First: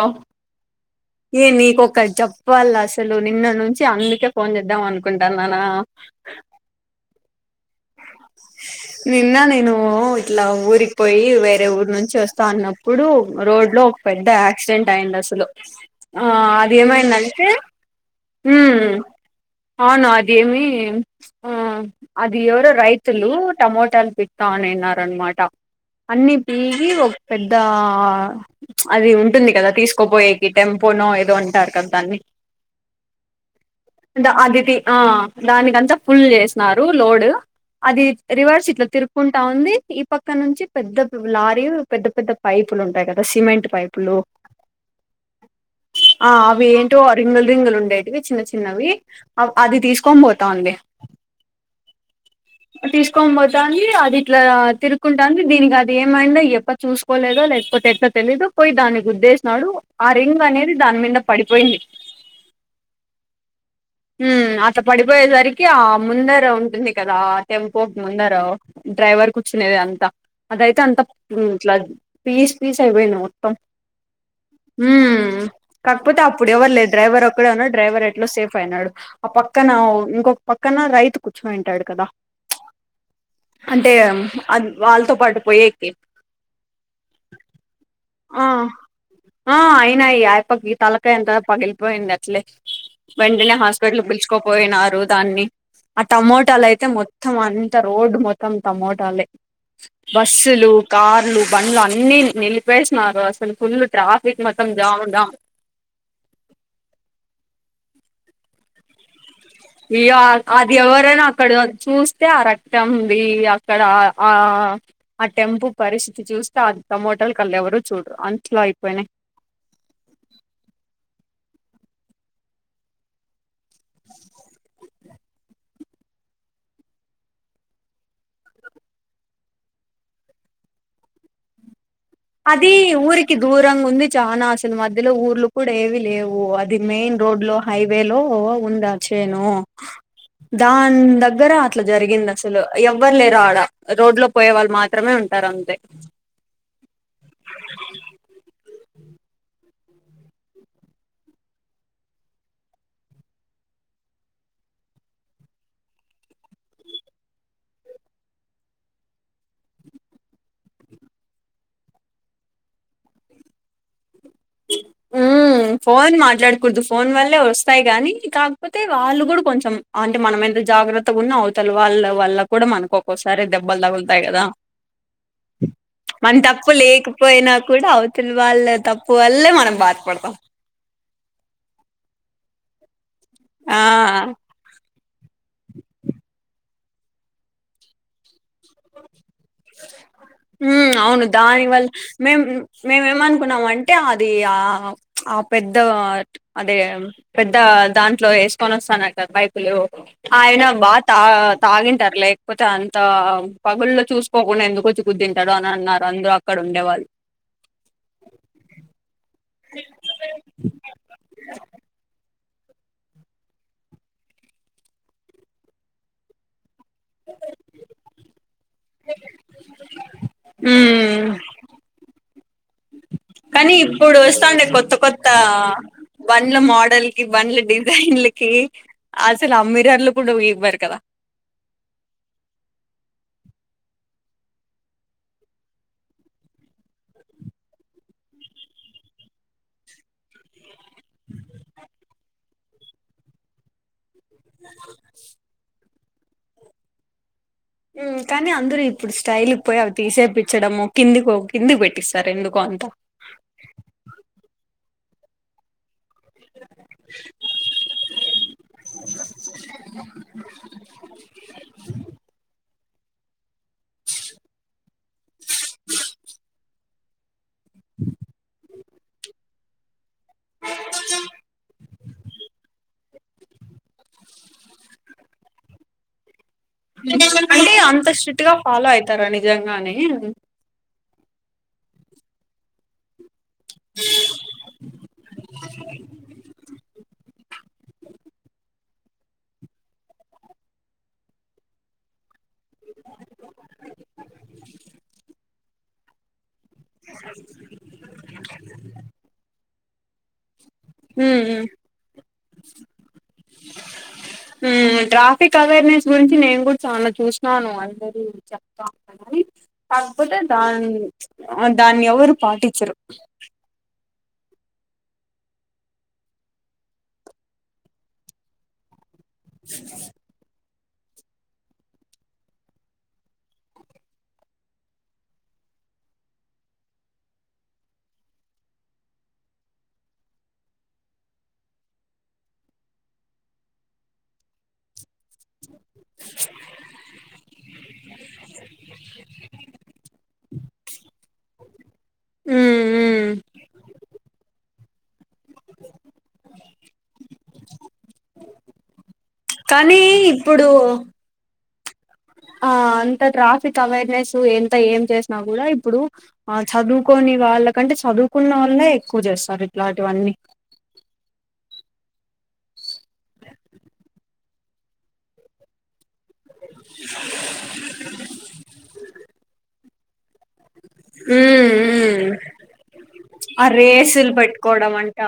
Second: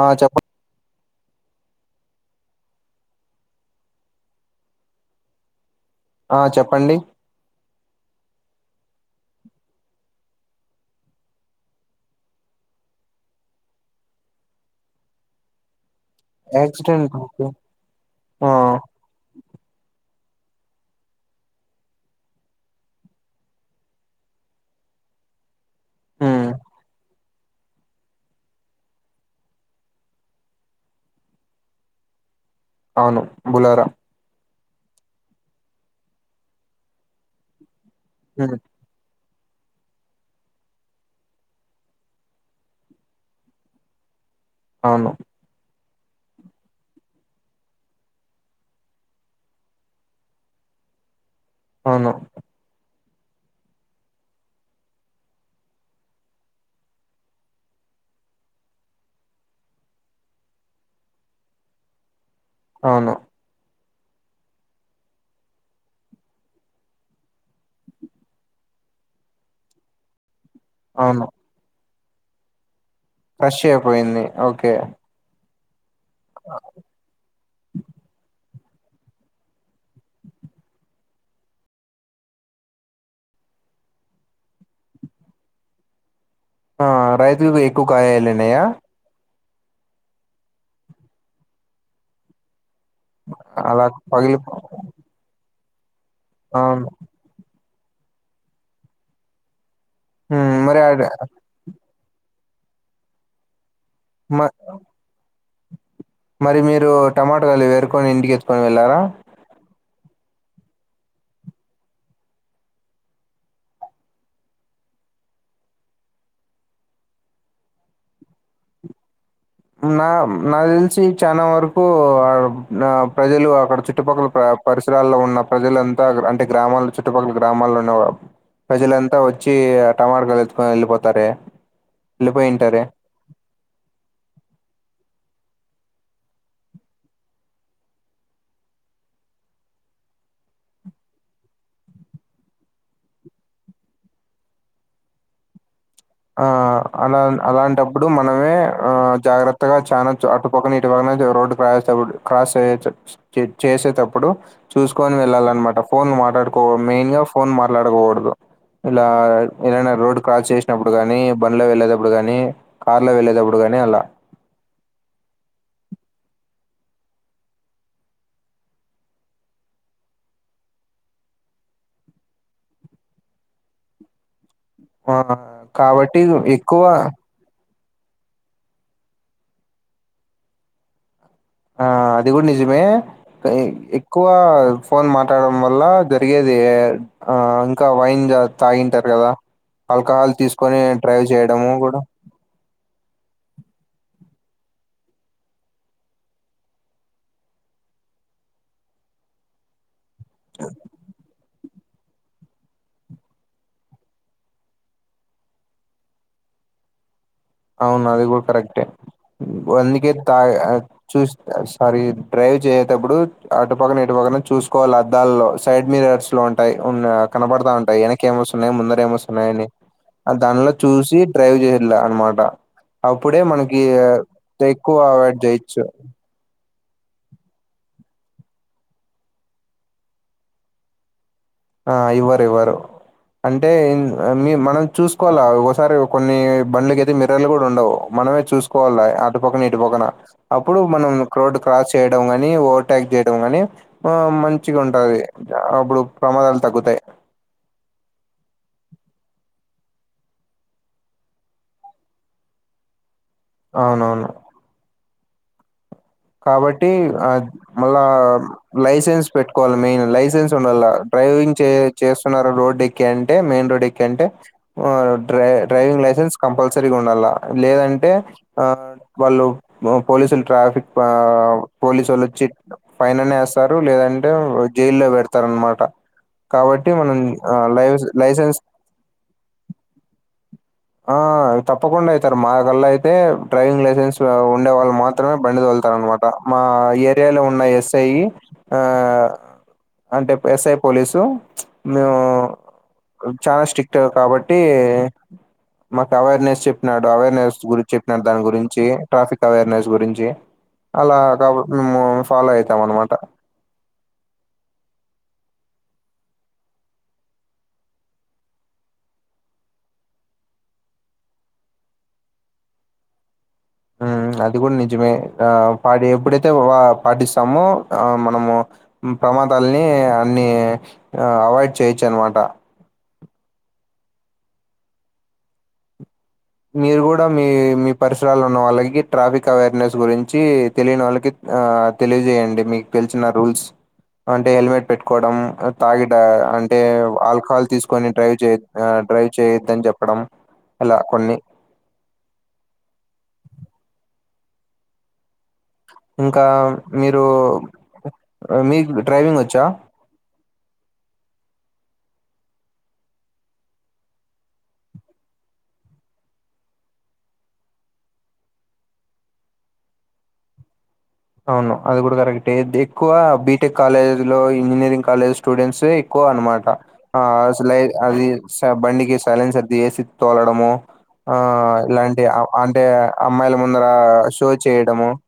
ఆ చెప్పండి ఏ నీకక చెప్పాలి అసలు నిన్న నుంచి అందుకే ఫోన్ చేద్దాం అనుకుంటాను అన్న ఆ చెప్పండి నిన్న నేను ఇట్లా ఊరికి పోయి వేరే ఊరు నుంచి వస్తా అన్నప్పుడు రోడ్ లో ఒక పెద్ద యాక్సిడెంట్ అయింది అసలు ఆ అది యాక్సిడెంట్ ఏమైంద ఓకే. అంటే ఆ ఊ అవును అది ఇదేమి ఆ అది ఇది ఎవరో రైతులు టమోటాలు పితా అనిన్నారు అనమాట అన్ని ఉమ్ పీగి ఒక పెద్ద అది ఉంటుంది కదా తీసుకోపోయేకి టెంపోనో ఏదో అంటారు కదా దాన్ని అవును బులోరా అదితి ఆ దానికంతా ఫుల్ చేసినన్నారు లోడ్ అది ఉమ్ రివర్స్ ఇట్లా తిప్పుతావుంది ఈ పక్క నుంచి పెద్ద లారీ పెద్ద పెద్ద పైపులు ఉంటాయి కదా సిమెంట్ పైపులు అవును ఆ అవి ఏంటో రింగులు రింగులు ఉండేటివి చిన్న చిన్నవి అది తీసుకొని పోతావుంది అవును తీసుకో పోతుంది అది ఇట్లా తిరుకుంటుంది దీనికి అది ఏమైందో ఎప్ప చూసుకోలేదో లేకపోతే తెలిదు పోయి దానికి గుద్దేశినాడు ఆ రింగ్ అనేది దాని మీద పడిపోయింది అవును ఉ అత పడిపోయేసరికి ఆ ముందర ఉంటుంది కదా టెంపోట్ ముందర డ్రైవర్ కూర్చునేది అంతా అదయితే అంత అవును ఇట్లా పీస్ పీస్ అయిపోయింది మొత్తం క్రష్ అయిపోయింది ఓకే ఉమ్ కాకపోతే అప్పుడు ఎవరు లేరూ డైవర్ ఒక్కడేఉన్నాడు డైవర్ ఎట్లో సేఫ్ న్నాడు ఆ పక్కన ఇంకొక పక్కన రైతు కూర్చంటాడు కదా అంటే వాళ్ళతో పాటు పోయేకి ఆ రైతులు ఎక్కువ ఆ కాయాలన్నాయా ఆ అయినాయి అయ్యప్పకి ఆ తలకాయ అంత పగిలిపోయింది అట్లే వెంటనే అలా హాస్పిటల్కి పగిలి పిలుచుకోపోయినారు దాన్ని ఆ టమోటాలు అయితే అవును మొత్తం అ త రోడ్డు మొత్తం తమోటాలే ఉమ్ బస్సులు మరి అడ కార్లు బండ్లు అన్ని అన్ని నిలిపేసిన్నరు అసలు ఫుల్ మ ట్రాఫిక్ మొత్తం జాము జామ్ మరి మీరు టమాటోకాలు ఎరుకొని ఇంటికీచ్చుకొని వెళ్ళారా ఇగ అది ఎవరైనా అక్కడ చూస్తే ఆ రక్తంది అక్కడ ఆ ఆ టెంపో పరిస్థితి చూస్తే అది టమోటల్ కళ్ ఎవరు చూడరు అంతలా అయిపోయినాయి నా నాకు తెలిసి చాలా వరకు ప్రజలు అక్కడ చుట్టుపక్కల ప్ర పరిసరాల్లో ఉన్న ప్రజలంతా అంటే గ్రామాల్లో చుట్టుపక్కల గ్రామాల్లో ఉన్న ప్రజలంతా వచ్చి టమాటా ఎత్క వెళ్ళిపోతారే అది వెళ్ళిపోయింటారే ఊరికి దూరంగా ఉంది చానా అస అసలు మధ్యలో ఊర్లు కూడా ఏవి లేవు అది మెయిన్ రోడ్ లో హైవే లో ఉందా చేను దాని దగ్గర అట్లా జరిగింది అసలు ఎవ్వరు లేరు ఆడ రోడ్ లో పోయే వాళ్ళు మాత్రమే ఉంట ఉంటారంతే ఆ అలా అలాంటప్పుడు మనమే ఆ జాగ్రత్తగా చానా అటు పక్కన ఇటు పక్కన రోడ్డు క్రాస్ రోడ్డు క్రాస్ చేయొచ్చు చేయొ వచ్చేటప్పుడు చూసుకొని వెళ్ళాలన్నమాట ఫోన్ మాట్లాడుకోదు మెయిన్ గా ఫోన్ మాట్లాడకూడదు ఇలా ఏదైన రోడ్ క్రాస్ చేసి ప్పుడు కాని బండ్లో వెళ్ళేటప్పుడు కానీ కార్ లో వెళ్ళేటప్పుడు కాని అలా ఫోన్ మాట్లాడకూడదు ఫోన్ వల్లే వస్తాయి గానీ కాకపోతే వాళ్ళు కూడా కొంచెం అంటే మనం ఎంత జాగ్రత్తగా ఉన్నా అవతల వాళ్ళ వల్ల కూడా మనకు ఒక్కోసారి దెబ్బలు తగులుతాయి కదా ఆ కాబట్టి మన తప్పు ఎక్కువ లేకపోయినా కూడా అవతల వాళ్ళ తప్పు వల్లే మనం బాధపడతాం ఆ అది కూడా నిజమే ఎక్కువ ఆ ఫోన్ మాట్లాడడం వల్ల జరిగేది ఆ ఇంకా వైన్ తాగింటారు కదా ఆల్కహాల్ ఉ తీసుకొని డ్రైవ్ అవును చేయడము దానివల్ల కూడా మేం మేమేమనుకున్నాం అంటే అ అది ఆ ఆ పెద్ద అదే పెద్ద దాంట్లో వేసుకొని వస్తాన పైపులు ఆయన బాగా తా తాగింటారు లేకపోతే అంత పగుల్లో చూసు పోకుండా ఎందుకు వచ్చి కుద్దింటాడు అని అన్నారు అందరూ అక్కడ ఉండేవాళ్ళు అవును అది కూడా కరెక్టే వందక తా చూ సారీ డ్రైవ్ చేయేటప్పుడు అటు పక్కన ఇటు పక్కన చూసుకోవాలి అద్దాల్లో సైడ్ మిరర్స్ లోంచి టాయి కనపడతా ఉంటాయి వెనక ఏమ్ వస్తున్నాయి ముందర ఏమొస్తున్నాయని ఆ దానిలో చూసి హ్మ్ డ్రైవ్ చేసలా అనమాట అప్పుడే కానీ మనకి ఇప్పుడు వస్తాండే కొత్త ఎక్కువ కొత్త అవాయిడ్ చేయొచ్చు వన్లు మోడ మోడల్ కి బండ్ల డిజైన్లకి అసలు ఆ మిర్రర్ లు కూడా ఇవ్వారు కదా ఆ ఇవ్వరివ్వరు అంటే మనం చూసుకోవాలా ఒకసారి కొన్ని బండ్లకయితే మిర్రర్ లు కూడా ఉండవు మనమే చూసుకోవాలి అటు పక్కన ఇటు పక్కన అప్పుడు మనం రోడ్ క్రాస్ చేయడం కాని ఓవర్టేక్ చేయ నీ ఆ మంచిగా ఉంటుది అప్పుడు ప్రమాదాలు తగ్గుతాయి కానీ అందరు ఇప్పుడు స్టైల్ పోయి అవి తీసేయిపిచ్చడము కిందికో కిందికి పెట్టిస్తారు ఎందుకో అంతా అవునవును కాబట్టి ఆద్ మళ్ళా లైసెన్స్ పెట్టుకోవాల్ మెయిన్ లైసెన్స్ ఉండాలా డ్రైవింగ్ చే చేస్తున్నారా రోడ్ ఎక్ కే అంటే మెయిన్ రోడ్ ఎక్ అంటే వా డ్రా డ్రైవింగ్ లైసెన్స్ కంపల్సరీగా ఉండాలా. లేదంటే ఆ వాళ్ళు ఓ పోలీసులు ట్రాఫిక్ పావ్ పోలీసోల్ వచ్చి ఫైననే ఏస్తారు లేదంటే జైల్లో వేడతారు అనమాట కాబట్టి మనం అంటే లై అంత స్ట్రిక్ట్ గా లైసెన్స్ ఫాలో అయితారా నిజగానే ఆ తప్పకుండా అయితార్ మాగలా అయితే డ్రైవింగ్ లైసెన్స్ ఉండే వాళ్ళ మాత్రమే బండి తొల్తారు అనమాట మా ఏరియాలో నాయ్ ఎస్ఐయి ఆ అంటేప్ ఎస్ఐ పోలీసు మేవో చానా స్ట్రిక్ట్ కాబట్టి మాకు అవేర్నెస్ చెప్ నాడు అవేర్నెస్ గురించి చెప్పినాడు దాని గురించి ట్రాఫిక్ అవేర్నెస్ గురించి అలా ఉమ్ కావుట్ ముము ఫాలో అయితాం అన్నమాట ఉహ్ ట్రాఫిక్ అవేర్నెస్ గురించి నేను కూడా చానా చూచనాను అందరి చెప్తా అని కాకపోతే దాన్ దాన్ని ఎవరు పాటించరు. ఉహ్ అది కూడా నిజమే. ఆ పాడి ఎప్పుడైతే పాటిస్తామో ఆ మనము హు ప్రమాదాలని అన్ని అవైడ్ చేయొచ్చు అనమాట మీరు కూడా మీ మీ పరిసరాలు ఉన్న వాళ్ళకి ట్రాఫిక్ అవేర్నెస్ గురించి తెలియని వాళ్ళకి ఆ తెలియజేయండి. మీకు పిలిచిన రూల్స్ అంటే హెల్మెట్ పెట్టుకోవడం తాగిడా అంటే ఆల్కహాల్ తీసుకొని డ్రైవ్ జేయ్ ఆ డ్రైవ్ చేయొద్దని జేప్పడం ఇలా కొన్ని ఉహూహ్ ఇంకా మీరు మీక్ డ్రైవింగ్ వచ్చా ప్పుడో ఆ అంత ట్రాఫిక్ అవేర్నెస్ ఎంత ఏం చేశినా కూడా ఇప్పుడు ఆ చదువుకొని వాళ్ళకంటే చదువుకున్న ఓలానే ఎక్కువ జేస్తారు ఇట్లాంటివన్నీ నో అది గూడా కరెక్ట్ దేక్కువ బీటెక్ కాలేజ్ లో ఇంజనీరింగ్ కాలేజ్ స్టూడెంట్సే కో అనమాట ఆ అసలై అది స బండికి సైలెన్స్ అది దియేసి. తోలడము ఆ లాంటే ఉమ్ ఆ అంటే అమ్మాయిల ఆ ముందర రేసులు షో పెట్టుకోవడం చేయడము. అంట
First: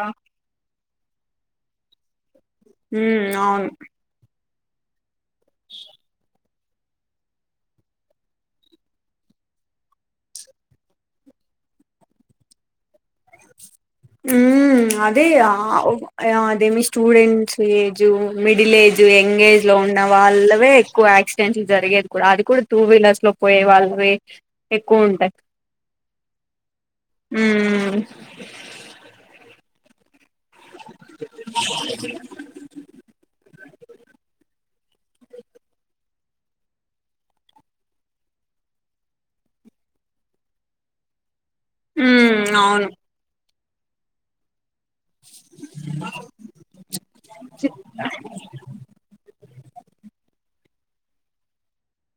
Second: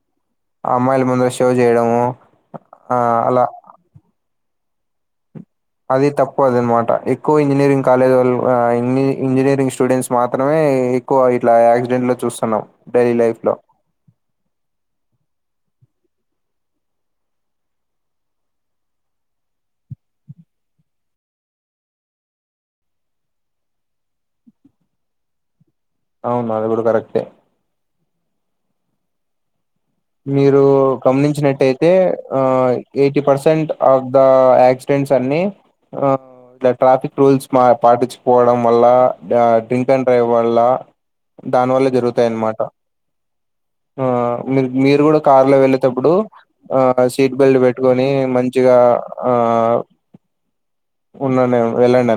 అమ్మాయిల ముందల షో జేయడము. ఉహ్మ్ అవును అది తప్ పోదేన్ మాట ఎక్కువ ఇంజనీరింగ్ కాలేజ్ లలో ఇంజనీరింగ్ స్టూడెంట్స్ మాత్రమే ఎక్కువ ఇట్లా యాక్సిడెంట్ లో చూసున్నాం డైలీ లైఫ్ లో ఉహ్మ్ ఉహ్ అదే ఆ ఓ ఆ అదేమి students age middle age young age లో తోడా వాళ్ళవే ఎక్కువ యాక్సిడెంట్లు జరిగేది కూడా అది కూడా టూ వీలర్స్ లో పోయే వాళ్ళవే ఎక్కువుటై అవునా అది కూడా కరెక్టే ఉమ్ మీరు గమనించినటైతే ఆ ఎయిటీ పర్సెంట్ అద్ దా యాక్సిడెంట్స్ అన్ని ఆ ట్లే ట్రాఫిక్ రూల్స్ స్మా పాటించుపోడం వల్ల డ్రింక్ అండ్ డ్రైవ్ వల్ల దాని వల్ల జరుగుతాయి ఉమ్ అన్నమాట. అవును ఆ మీర్ మీరు కూడా కార్ లో వెళ్ళేతప్పుడు ఆ సీట్ బెల్ట్ పెట్టుకొని మంచిగా ఆ ఉన్నాను. వెళ్లాన?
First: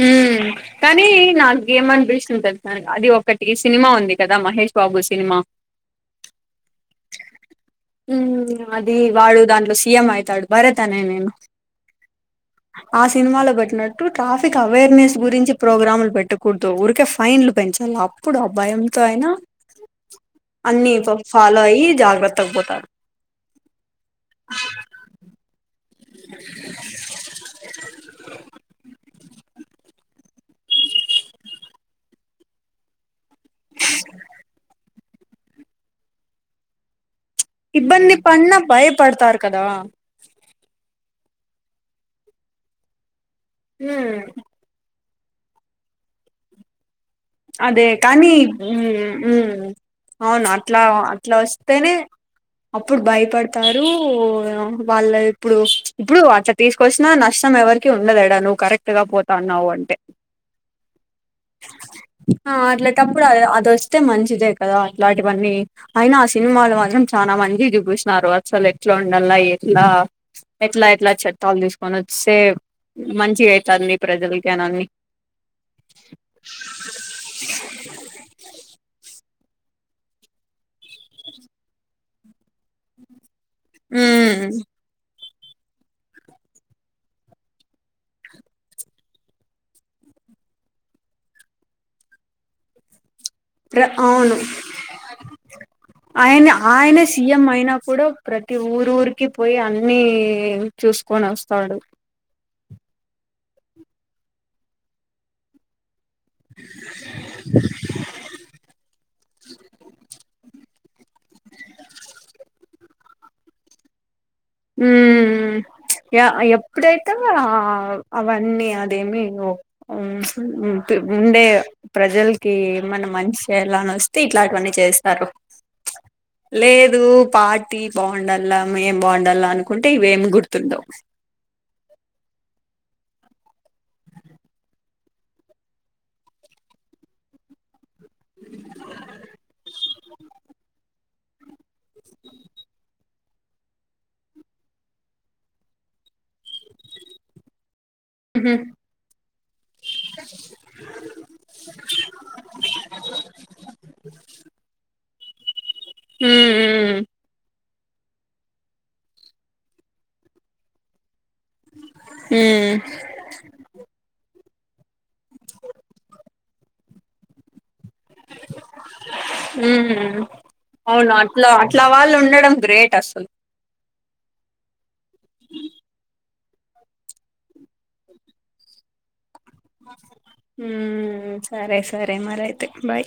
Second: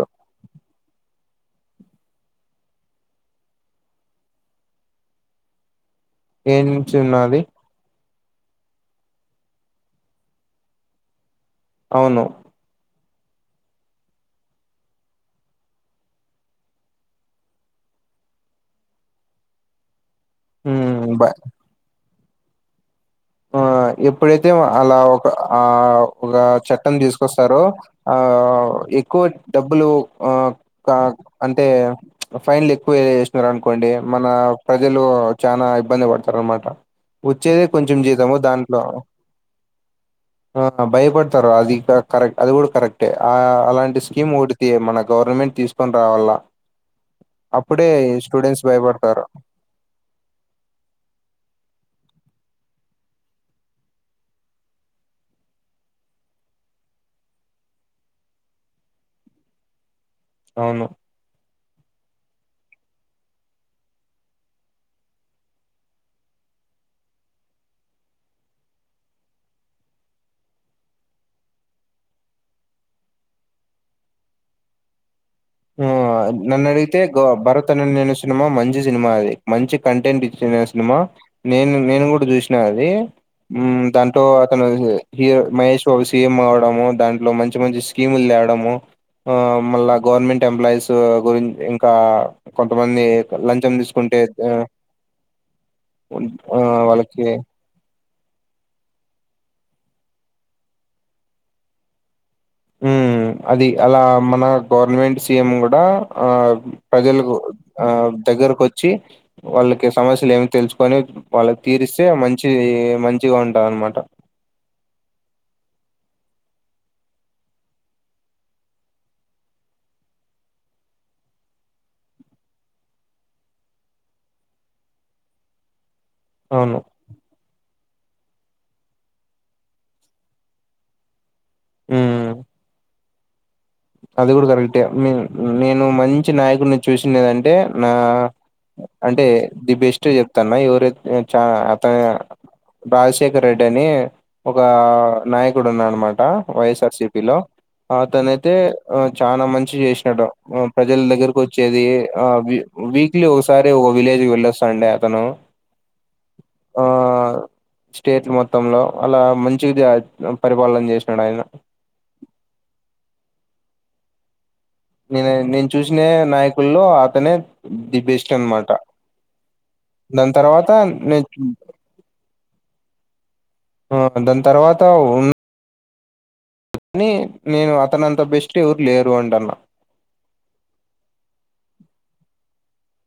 మ్ కానీ నా ఏమనిపిస్తుంది తెలుసా, అది ఒకటి సినిమా ఉంది కదా, మహేష్ బాబు సినిమా? ఏం చిన్నది మ్. అది వాడు దాంట్లో సీఎం అయితాడు. భరత్ అనే నేను అవును ఆ సినిమాలో బెట్టినట్ ట్టు ట్రాఫిక్ అవేర్నెస్ గురించి ప్రోగ్రాములు పెట్టకూడదు. ఊరికే ఫైన్లు పెంచల్ల. అప్పుడు ఆ భయం తో అయినా అన్ని ఉమ్, బ ఫాలో అయి, జాగ్రత్తగ పోతారు. ఆ ఎప్పుడైతే అలా ఒక ఆ ఒక చట్టం తీసుకొస్తారు. ఆ ఎ ఎక్కువ డబ్బులు ఆ క అంటే, ఫైన్లు ఎక్కువ ఏ సినార్ అనుకోండి మన ప్రజలు చాన ఇబ్బంది పడతారనమాట వచ్చేదే కొంచెం ఇబ్బంది జీతము. పడినా దాని భయపడతారు కదా! ఆ భయపడతారు. అది కా కరెక్ట్ అది కూడా కరెక్టే. ఆ అలాంటి ఉమ్ స్కీమ్ ఒడితే మనక్ గవర్నమెంట్ తీసుకొని రావల్ల. అదే కానీ, మ్ మ్ అవును అట్లా, అట్ల వస్తేనే, అప్పుడు భయపడతారు. వాళ్ళ ఇప్పుడు, ఇప్పుడు అట్ల తీసుకొచ్చినా నష్టం ఎవర్ ఎవరికి ఉండద్ యాడ, నువ్వు కరెక్ట్ గా పోతాన్నావు అంటే. అవును ఆ అట్లాటప్పుడు, అ అదొస్తే మంచిదే కదా, అట్లాంటివన్నీ అయినా ఆ సినిమాలు మాత్రం చ చాన మంచిగ చూపిచ్చినారు. అసలు ఎట్ల ఉండల్ల, ఎట్లా ఎట్లా ఎట్ల చట్టాలు తీసుకొని వస్తే మంచిగా అయితాది మీ ప్రజలకి అనన్ని. ఆ నన్నడిగితే గొ భరత్ అనే నేను సినిమా మంచి సినిమా. అది మంచి కంటెంట్ ఇచ్చిన సినిమా. నేను నేను కూడ చూసినా అది. మ్ దాట్లో ఉమ్ అతను హీరో మహేష్ బాబు సీఎం అవడము, దాంట్లో మంచి మంచి స్కీములు త్యావడము. ఆ మళ్ళా గవర్నమెంట్ ఎంప్లాయిస్ గురిన్, ఇంకా కొంతమంది లంచం తీసుకుంటే అవును. ఆ అయినా, ఆయన వాళ్ళకి సీఎం అయినా కూడా ప్రతి ఊరూరికి పొయ్యి అన్ని చూసుకొనొస్తాడు. మ్ అది అలా మన గవర్నమెంట్ సీఎం కూడా, ఆ ప్రజలకు ఆ దగ్గరకు వచ్చి, వాళ్ళకి సమస్యలు ఏమి తెలుసుకొని వాళ్ళకి తీరిస్తే మంచి మంచిగా ఉంటంది అనమాట. మ్మ్ య ఎప్పుడైతే, ఆ అవన్నీ అదేమి ఒ ఉం ముండే ప్రజలకి ఏమన్న మంచి చెయ్యల్ల అని వస్తే ఇట్లాంటివన్నీ చేస్తారు. అవును. లేదు పార్టీ బాగుండల్ల, మేం బాన్ డల్లా అనుకుంటే, ఇవేం గుర్తుండవ్. మ్ అది కూడా కరెక్టే. మీ నేను మంచి నాయకుడిని చూసిండేదంటే, నా అంటే ది బెస్ట్ చెప్తాన్న. ఎవరెక్ చ అతన రాజశేఖర్ రెడ్డి అని, ఒక నాయకుడు ఉన్నాడనమాట. వైఎస్ఆర్ సిపి లో. అయితే ఉహు ఆ చాన మంచి చేసినాడు. ప్రజల దగ్గరకు వచ్చేది ఆ ఆ వీక్లీ వొ ఒకసారి ఒ విలేజ్కి వెళ్ళొస్తాండ అతను. ఆ మ్ మ్ స్టేట్ మొత్తంలో, అలా మంచిగ ద పరిపాలన చేసినాడు ఆయన. మ్ నే నేను చూసిన నాయకుల్లో, అతనే ది బెస్ట్ అనమాట. ఉమ్ దాని తర్వాత అవును నేను అట్ల చూ- అట్లా వాళ్ళు ఉండడం గ్రేట్ అసలు ఆ దాన్ తర్వాత నీ నేను అతనంతా బెస్ట్టి ఎవరు లేరు అంటన్నా ఉమ్ సరే సరే మరయితే బాయ్